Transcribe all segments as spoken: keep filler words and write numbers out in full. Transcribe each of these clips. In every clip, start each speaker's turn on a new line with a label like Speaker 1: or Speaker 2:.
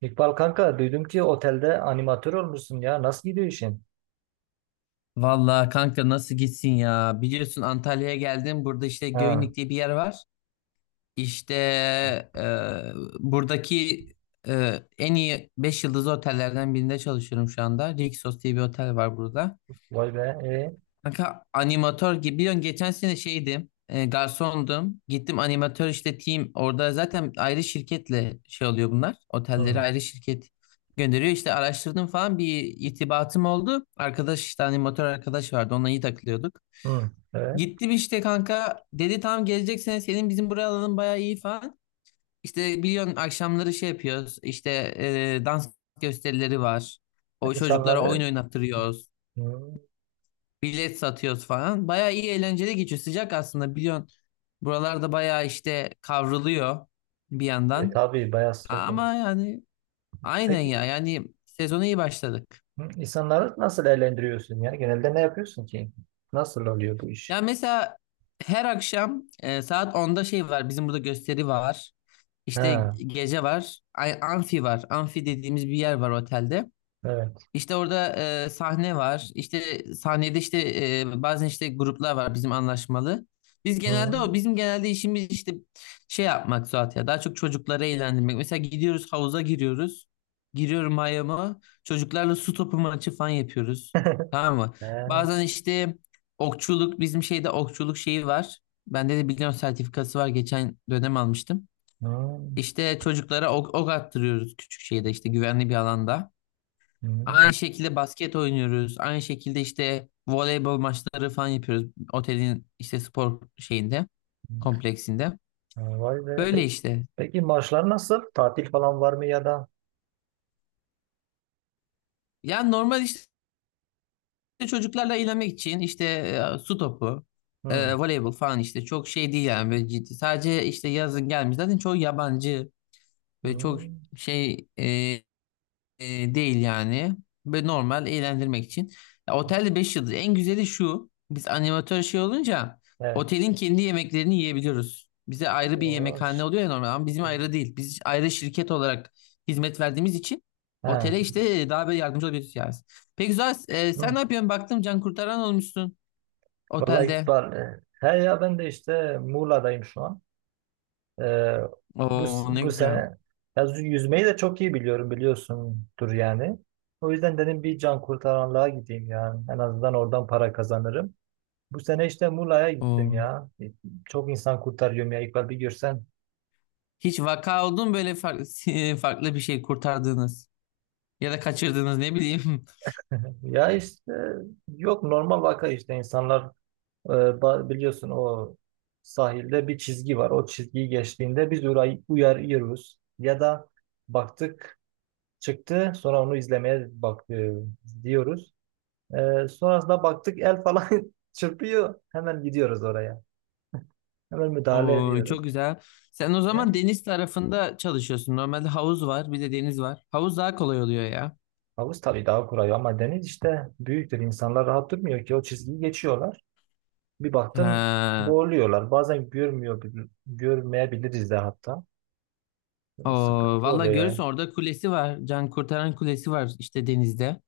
Speaker 1: İkbal kanka duydum ki otelde animatör olmuşsun ya. Nasıl gidiyor işin?
Speaker 2: Vallahi kanka nasıl gitsin ya? Biliyorsun Antalya'ya geldim. Burada işte
Speaker 1: Ha,
Speaker 2: Göynük diye bir yer var. İşte e, buradaki e, en iyi beş yıldızlı otellerden birinde çalışıyorum şu anda. Rixos diye bir otel var burada.
Speaker 1: vay be. E,
Speaker 2: Kanka animatör gibi. Biliyorsun geçen sene şeydim. E, garsondum. Gittim animatör işte team. Orada zaten ayrı şirketle şey oluyor bunlar. Otelleri
Speaker 1: hı,
Speaker 2: ayrı şirket gönderiyor. İşte araştırdım falan bir irtibatım oldu. Arkadaş işte animatör arkadaş vardı. Onunla iyi takılıyorduk.
Speaker 1: hı, evet.
Speaker 2: Gittim işte kanka. Dedi tamam gelecek sene senin bizim buraya alalım bayağı iyi falan. İşte biliyorsun akşamları şey yapıyoruz. İşte e, dans gösterileri var. O çocuklara oyun
Speaker 1: İnsanları
Speaker 2: oynattırıyoruz.
Speaker 1: hı,
Speaker 2: Bilet satıyoruz falan. Bayağı iyi eğlenceli geçiyor. Sıcak aslında biliyorsun. Buralarda bayağı işte kavruluyor bir
Speaker 1: e,
Speaker 2: yandan.
Speaker 1: tabii bayağı
Speaker 2: A-
Speaker 1: sıcak oluyor.
Speaker 2: Ama yani aynen ya.
Speaker 1: Peki,
Speaker 2: Yani sezona iyi başladık.
Speaker 1: hı, insanları nasıl eğlendiriyorsun ya? Genelde ne yapıyorsun ki? Nasıl oluyor bu iş?
Speaker 2: Ya mesela her akşam e, saat onda şey var. Bizim burada gösteri var. İşte
Speaker 1: Ha,
Speaker 2: gece var. Ay, amfi var. Amfi dediğimiz bir yer var otelde.
Speaker 1: evet.
Speaker 2: İşte orada e, sahne var. İşte sahnede işte e, bazen işte gruplar var bizim anlaşmalı. Biz genelde
Speaker 1: Hı,
Speaker 2: o bizim genelde işimiz işte şey yapmak Suat ya daha çok çocukları eğlendirmek. Mesela gidiyoruz havuza giriyoruz. Giriyorum mayomu. Çocuklarla su topu maçı falan yapıyoruz. Tamam mı?
Speaker 1: he,
Speaker 2: Bazen işte okçuluk bizim şeyde okçuluk şeyi var. Bende de biliyorum sertifikası var. Geçen dönem almıştım.
Speaker 1: hı,
Speaker 2: İşte çocuklara ok, ok attırıyoruz küçük şeyde işte güvenli bir alanda.
Speaker 1: hı,
Speaker 2: Aynı şekilde basket oynuyoruz. Aynı şekilde işte voleybol maçları falan yapıyoruz. Otelin işte spor şeyinde,
Speaker 1: hı.
Speaker 2: kompleksinde.
Speaker 1: Ha, vay be.
Speaker 2: Böyle
Speaker 1: Peki,
Speaker 2: işte.
Speaker 1: peki maaşlar nasıl? Tatil falan var mı ya da?
Speaker 2: Yani normal işte çocuklarla eğlenmek için işte e, su topu, e,
Speaker 1: Hı,
Speaker 2: voleybol falan işte çok şey değil yani böyle ciddi. Sadece işte yazın gelmiş. Zaten çoğu yabancı ve
Speaker 1: hı,
Speaker 2: çok şey e, E, değil yani. Ve normal eğlendirmek için. Ya, otelde beş yıldız. En güzeli şu. Biz animatör şey olunca
Speaker 1: evet.
Speaker 2: otelin kendi yemeklerini yiyebiliyoruz. Bize ayrı bir
Speaker 1: O,
Speaker 2: yemekhane oluyor ya normal ama bizim ayrı değil. Biz ayrı şirket olarak hizmet verdiğimiz için otele
Speaker 1: şey.
Speaker 2: işte daha böyle yardımcı olabiliriz yani. Peki güzel. E, sen ne
Speaker 1: Hı.
Speaker 2: yapıyorsun? Baktım can kurtaran olmuşsun
Speaker 1: Vallahi
Speaker 2: otelde.
Speaker 1: İkbal, e, he ya ben de işte Muğla'dayım şu an. E, bu,
Speaker 2: Oo, ne
Speaker 1: bu
Speaker 2: güzel.
Speaker 1: sene ya yüz- yüzmeyi de çok iyi biliyorum biliyorsundur yani. O yüzden dedim bir can kurtaranlığa gideyim yani. En azından oradan para kazanırım. Bu sene işte Muğla'ya gittim
Speaker 2: Oo.
Speaker 1: ya. E, Çok insan kurtarıyorum ya İkbal bir görsen.
Speaker 2: Hiç vaka oldu mu böyle farklı, farklı bir şey kurtardığınız ya da kaçırdığınız ne bileyim.
Speaker 1: Ya işte yok normal vaka işte insanlar. Ee, ba- Biliyorsun o sahilde bir çizgi var. O çizgiyi geçtiğinde biz uray- uyarıyoruz. Ya da baktık, çıktı, sonra onu izlemeye bak e, diyoruz. Ee, sonrasında baktık el falan çırpıyor. Hemen gidiyoruz oraya. Hemen müdahale
Speaker 2: Oo,
Speaker 1: ediyoruz.
Speaker 2: çok güzel. Sen o
Speaker 1: Ya,
Speaker 2: zaman deniz tarafında çalışıyorsun. Normalde havuz var, bir de deniz var. Havuz daha kolay oluyor ya.
Speaker 1: havuz tabii daha kurayı ama deniz işte büyüktür. İnsanlar rahat durmuyor ki o çizgiyi geçiyorlar. Bir baktın
Speaker 2: Ha.
Speaker 1: boğuluyorlar. Bazen görmüyor, görmeyebiliriz de hatta.
Speaker 2: O
Speaker 1: Sıkıntı
Speaker 2: valla
Speaker 1: oluyor yani.
Speaker 2: görürsün orada kulesi var. Can kurtaran kulesi var işte denizde.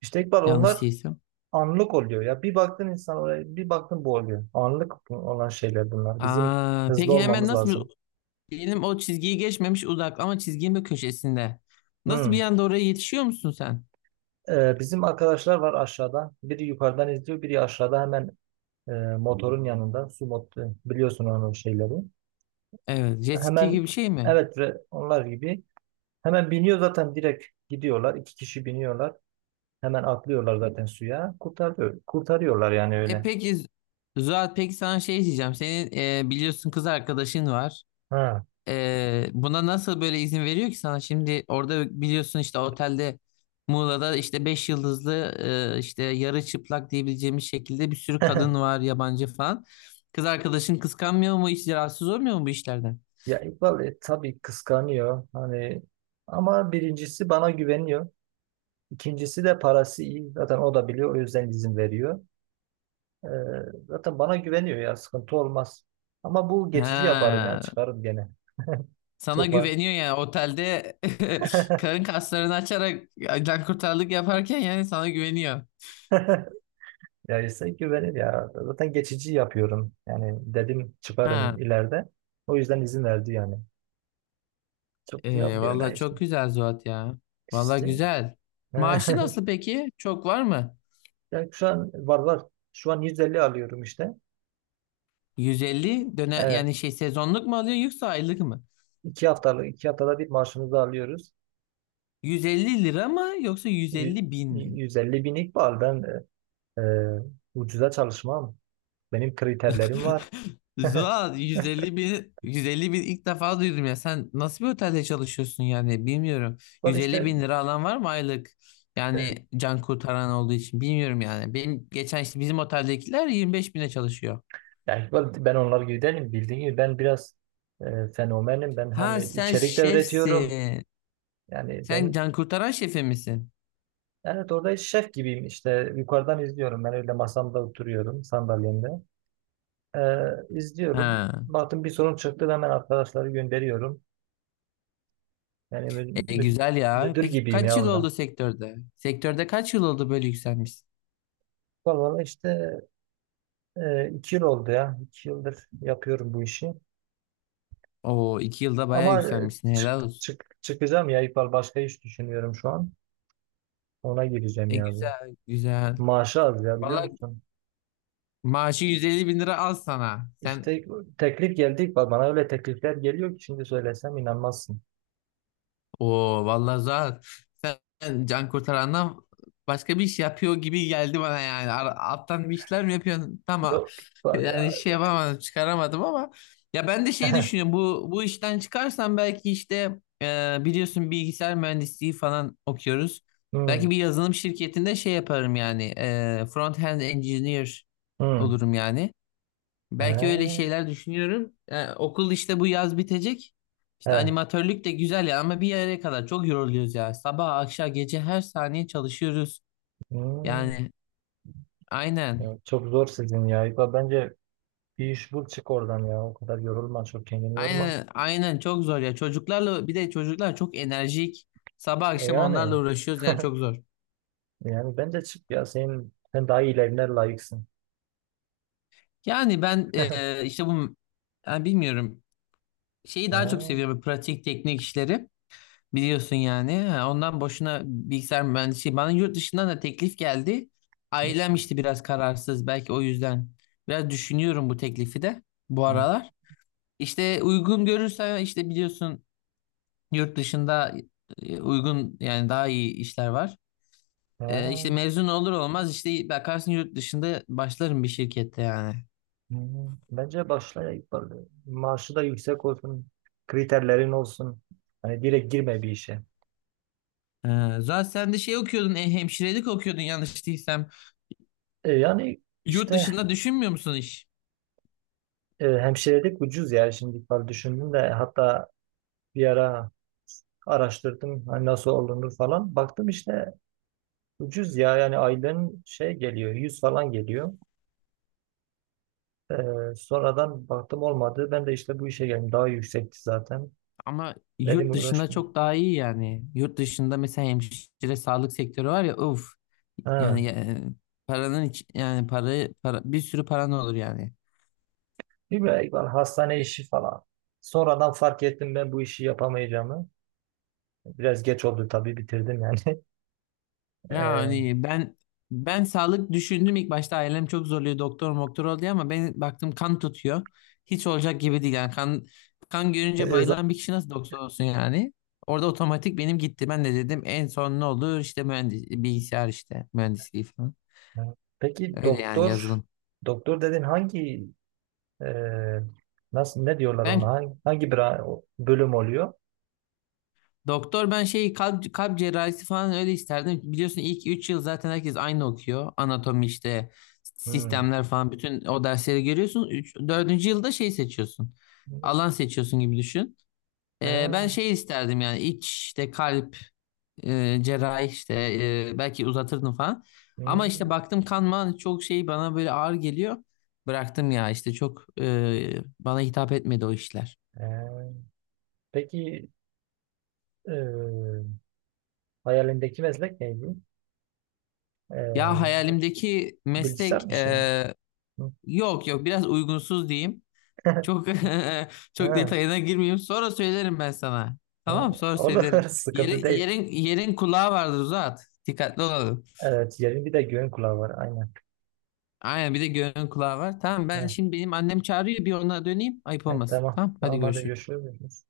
Speaker 1: İşte İkbal onlar
Speaker 2: Yanlış değilsem.
Speaker 1: anlık oluyor ya. Bir baktın insan oraya, bir baktın bu oluyor. Anlık olan şeyler bunlar. Bizim
Speaker 2: Aa,
Speaker 1: hızlı
Speaker 2: peki hemen
Speaker 1: olmamız
Speaker 2: nasıl
Speaker 1: lazım.
Speaker 2: diyelim o çizgiyi geçmemiş uzak ama çizginin bir köşesinde. Nasıl bir
Speaker 1: Hmm.
Speaker 2: anda oraya yetişiyor musun sen?
Speaker 1: Ee, bizim arkadaşlar var aşağıda. Biri yukarıdan izliyor, biri aşağıda hemen e, motorun yanında. Su motoru, biliyorsun onun şeyleri.
Speaker 2: Evet, jet ski
Speaker 1: Hemen,
Speaker 2: gibi bir şey mi?
Speaker 1: evet ve onlar gibi. Hemen biniyor zaten direkt gidiyorlar. İki kişi biniyorlar. Hemen atlıyorlar zaten suya. Kurtarıyor, kurtarıyorlar yani
Speaker 2: E
Speaker 1: öyle.
Speaker 2: peki Zuhat, peki sana şey diyeceğim. Senin e, biliyorsun kız arkadaşın var.
Speaker 1: Ha.
Speaker 2: Ee, buna nasıl böyle izin veriyor ki sana? Şimdi orada biliyorsun işte otelde, Muğla'da işte beş yıldızlı e, işte yarı çıplak diyebileceğimiz şekilde bir sürü kadın var yabancı falan. Kız arkadaşın kıskanmıyor mu? Hiç rahatsız olmuyor mu bu işlerden?
Speaker 1: Ya İkbal, e, tabii kıskanıyor hani ama birincisi bana güveniyor. İkincisi de parası iyi. Zaten o da biliyor, o yüzden izin veriyor. Ee, Zaten bana güveniyor ya sıkıntı olmaz. Ama bu geçici yaparım ya,
Speaker 2: Ha,
Speaker 1: çıkarım gene.
Speaker 2: sana
Speaker 1: Çok var.
Speaker 2: güveniyor yani otelde karın kaslarını açarak can kurtarlık yaparken yani sana güveniyor.
Speaker 1: Ya ise güvenir ya. Zaten geçici yapıyorum. Yani dedim
Speaker 2: Ha,
Speaker 1: çıkarım ileride. O yüzden izin verdi yani. Çok
Speaker 2: e,
Speaker 1: yapmıyor ya
Speaker 2: vallahi
Speaker 1: işte.
Speaker 2: çok güzel Zuhat ya. Vallahi
Speaker 1: İşte.
Speaker 2: güzel. Maaşı nasıl peki? Çok var mı?
Speaker 1: Yani şu an var var. Şu an yüz elli alıyorum işte.
Speaker 2: yüz elli döne
Speaker 1: Ee,
Speaker 2: yani şey, sezonluk mu alıyor yoksa aylık mı?
Speaker 1: İki haftalık, iki haftada bir maaşımızı alıyoruz.
Speaker 2: yüz elli lira mı yoksa
Speaker 1: Yü-
Speaker 2: yüz elli bin mi?
Speaker 1: yüz elli binlik var. Ben e, e, ucuza çalışmam. Benim kriterlerim var.
Speaker 2: Zuhal, yüz elli bin, yüz elli bin ilk defa duydum ya, sen nasıl bir otelde çalışıyorsun yani bilmiyorum.
Speaker 1: Var
Speaker 2: yüz elli
Speaker 1: işte,
Speaker 2: bin lira alan var mı aylık?
Speaker 1: e,
Speaker 2: Yani can kurtaran olduğu için bilmiyorum yani, benim geçen işte bizim oteldekiler yirmi beş bine çalışıyor.
Speaker 1: yani Iqbal, ben onlar gibi değilim. Bildiğin gibi ben biraz e, fenomenim. Ben
Speaker 2: Ha,
Speaker 1: hani
Speaker 2: sen
Speaker 1: içerik de üretiyorum.
Speaker 2: şefsin,
Speaker 1: Yani
Speaker 2: sen
Speaker 1: ben,
Speaker 2: can kurtaran şefi misin?
Speaker 1: evet, orada şef gibiyim işte. Yukarıdan izliyorum. Ben öyle masamda oturuyorum sandalyemde. E, izliyorum.
Speaker 2: Ha.
Speaker 1: Baktım bir sorun çıktı. Hemen arkadaşları gönderiyorum. Yani mü-
Speaker 2: E,
Speaker 1: mü-
Speaker 2: güzel ya.
Speaker 1: müdür
Speaker 2: Peki
Speaker 1: gibiyim
Speaker 2: kaç
Speaker 1: ya
Speaker 2: yıl
Speaker 1: orada.
Speaker 2: oldu sektörde? Sektörde kaç yıl oldu, böyle yükselmişsin?
Speaker 1: Vallahi işte, e, iki yıl oldu ya. İki yıldır yapıyorum bu işi.
Speaker 2: Oo, iki yılda bayağı
Speaker 1: Ama e,
Speaker 2: yükselmişsin.
Speaker 1: çık,
Speaker 2: Helal olsun.
Speaker 1: çık, çıkacağım ya İpal. Başka iş düşünüyorum şu an. Ona gireceğim
Speaker 2: E,
Speaker 1: ya bu.
Speaker 2: güzel, güzel.
Speaker 1: Maaşı az ya, biliyor
Speaker 2: Valla
Speaker 1: musun?
Speaker 2: maaşı yüz elli bin lira al sana. Sen
Speaker 1: İşte teklif geldi İkbal. Bana öyle teklifler geliyor ki şimdi söylesem inanmazsın.
Speaker 2: Oo vallahi Zuhat, sen can kurtarandan başka bir iş yapıyor gibi geldi bana yani. Ar- Alttan bir işler mi yapıyorsun? Tamam.
Speaker 1: Yok var ya.
Speaker 2: Yani şey yapamadım, çıkaramadım ama ya ben de şey düşünüyorum. Bu bu işten çıkarsam belki işte e, biliyorsun bilgisayar mühendisliği falan okuyoruz.
Speaker 1: Hmm,
Speaker 2: Belki bir yazılım şirketinde şey yaparım yani. E, front end engineer
Speaker 1: hmm.
Speaker 2: olurum yani.
Speaker 1: He,
Speaker 2: Belki öyle şeyler düşünüyorum. Yani okul işte bu yaz bitecek. İşte
Speaker 1: he,
Speaker 2: animatörlük de güzel ya ama bir yere kadar çok yoruluyoruz ya. Sabah, akşam, gece her saniye çalışıyoruz.
Speaker 1: hmm.
Speaker 2: Yani aynen.
Speaker 1: Ya, çok zor sizin ya. İkbal bence bir iş bul, çık oradan ya. O kadar yorulma. Çok kendini yorma.
Speaker 2: Aynen, aynen çok zor ya. Çocuklarla bir de çocuklar çok enerjik. Sabah
Speaker 1: E
Speaker 2: akşam onlarla
Speaker 1: yani.
Speaker 2: uğraşıyoruz yani çok zor.
Speaker 1: Yani bence çık ya, senin sen daha iyilerine layıksın.
Speaker 2: Yani ben eee, işte bu yani bilmiyorum. Şeyi daha çok
Speaker 1: Ha,
Speaker 2: seviyorum, pratik teknik işleri. Biliyorsun yani. Ha, ondan boşuna bilgisayar mühendisliği. Bana yurt dışından da teklif geldi.
Speaker 1: hı,
Speaker 2: Ailem işte biraz kararsız. Belki o yüzden biraz düşünüyorum bu teklifi de bu
Speaker 1: hı,
Speaker 2: aralar. İşte uygun görürsen işte biliyorsun yurt dışında e, uygun yani, daha iyi işler var. E, işte
Speaker 1: ha,
Speaker 2: mezun olur olmaz işte bakarsın yurt dışında başlarım bir şirkette yani.
Speaker 1: hı. Bence başla ya ilk başta. Maaşı da yüksek olsun. Kriterlerin olsun. Hani direkt girme bir işe.
Speaker 2: E, zaten sen de şey okuyordun, e, hemşirelik okuyordun yanlış değilsem.
Speaker 1: E, yani
Speaker 2: Yurt
Speaker 1: işte
Speaker 2: dışında düşünmüyor musun hiç?
Speaker 1: e, hemşirelik ucuz ya şimdi falan düşündüm de, hatta bir ara araştırdım hani nasıl olunur falan. Baktım işte ucuz ya, yani aylığın şey geliyor, yüz falan geliyor. Ee, sonradan baktım olmadı. Ben de işte bu işe geldim. Daha yüksekti zaten.
Speaker 2: Ama yurt
Speaker 1: Dedim
Speaker 2: dışında
Speaker 1: uğraşmayayım.
Speaker 2: çok daha iyi yani. Yurt dışında mesela hemşire, sağlık sektörü var ya, uf.
Speaker 1: Ha.
Speaker 2: Yani e, paranın iç, yani para, para bir sürü paran olur yani.
Speaker 1: Bir böyle var, hastane işi falan. Sonradan fark ettim ben bu işi yapamayacağımı. Biraz geç oldu tabii, bitirdim yani. Ee,
Speaker 2: Yani ben ben sağlık düşündüm ilk başta, ailem çok zorluyor doktor moktor ol diye ama ben baktım kan tutuyor. Hiç olacak gibi değil yani, kan kan görünce
Speaker 1: e, zaten-
Speaker 2: bayılan bir kişi nasıl doktor olsun yani. Orada otomatik benim gitti. Ben de dedim en son ne olur işte mühendis, bilgisayar işte mühendisliği falan.
Speaker 1: Peki,
Speaker 2: Öyle yani,
Speaker 1: doktor
Speaker 2: yazılım.
Speaker 1: doktor dedin, hangi e, nasıl ne diyorlar ona,
Speaker 2: Ben
Speaker 1: hangi, hangi bra- bölüm oluyor?
Speaker 2: doktor, ben şeyi kalp, kalp cerrahisi falan öyle isterdim. Biliyorsun ilk üç yıl zaten herkes aynı okuyor. Anatomi işte
Speaker 1: Hmm.
Speaker 2: sistemler falan bütün o dersleri görüyorsun. Üç dördüncü yılda şey seçiyorsun. Alan seçiyorsun gibi düşün. Ee, ben
Speaker 1: Ha,
Speaker 2: şey isterdim yani iç işte kalp e, cerrahi işte e, belki uzatırdım falan. Ama işte
Speaker 1: hmm.
Speaker 2: baktım kanma çok şey bana böyle ağır geliyor. Bıraktım ya işte, çok e, bana hitap etmedi o işler.
Speaker 1: Ee, Peki, e, hayalindeki meslek neydi?
Speaker 2: Ya
Speaker 1: Ee,
Speaker 2: hayalimdeki
Speaker 1: Bilgisayar
Speaker 2: meslek
Speaker 1: mı, şey? Mi?
Speaker 2: eee,
Speaker 1: Hı.
Speaker 2: yok yok, biraz uygunsuz diyeyim. Çok çok
Speaker 1: Ha,
Speaker 2: detayına girmeyeyim. Sonra söylerim ben sana.
Speaker 1: ha.
Speaker 2: Tamam, sonra
Speaker 1: Olur,
Speaker 2: söylerim.
Speaker 1: sıkıntı
Speaker 2: Yeri,
Speaker 1: değil.
Speaker 2: yerin yerin kulağı vardır, uzat. Dikkatli olalım.
Speaker 1: Evet, yerin bir de göğün kulağı var aynen.
Speaker 2: Aynen, bir de göğün kulağı var. Tamam, ben
Speaker 1: Ha,
Speaker 2: şimdi benim annem çağırıyor bir ona döneyim. Ayıp
Speaker 1: evet,
Speaker 2: olmasın.
Speaker 1: tamam.
Speaker 2: Tamam hadi
Speaker 1: Tamam, hadi
Speaker 2: görüşürüz.
Speaker 1: görüşürüz.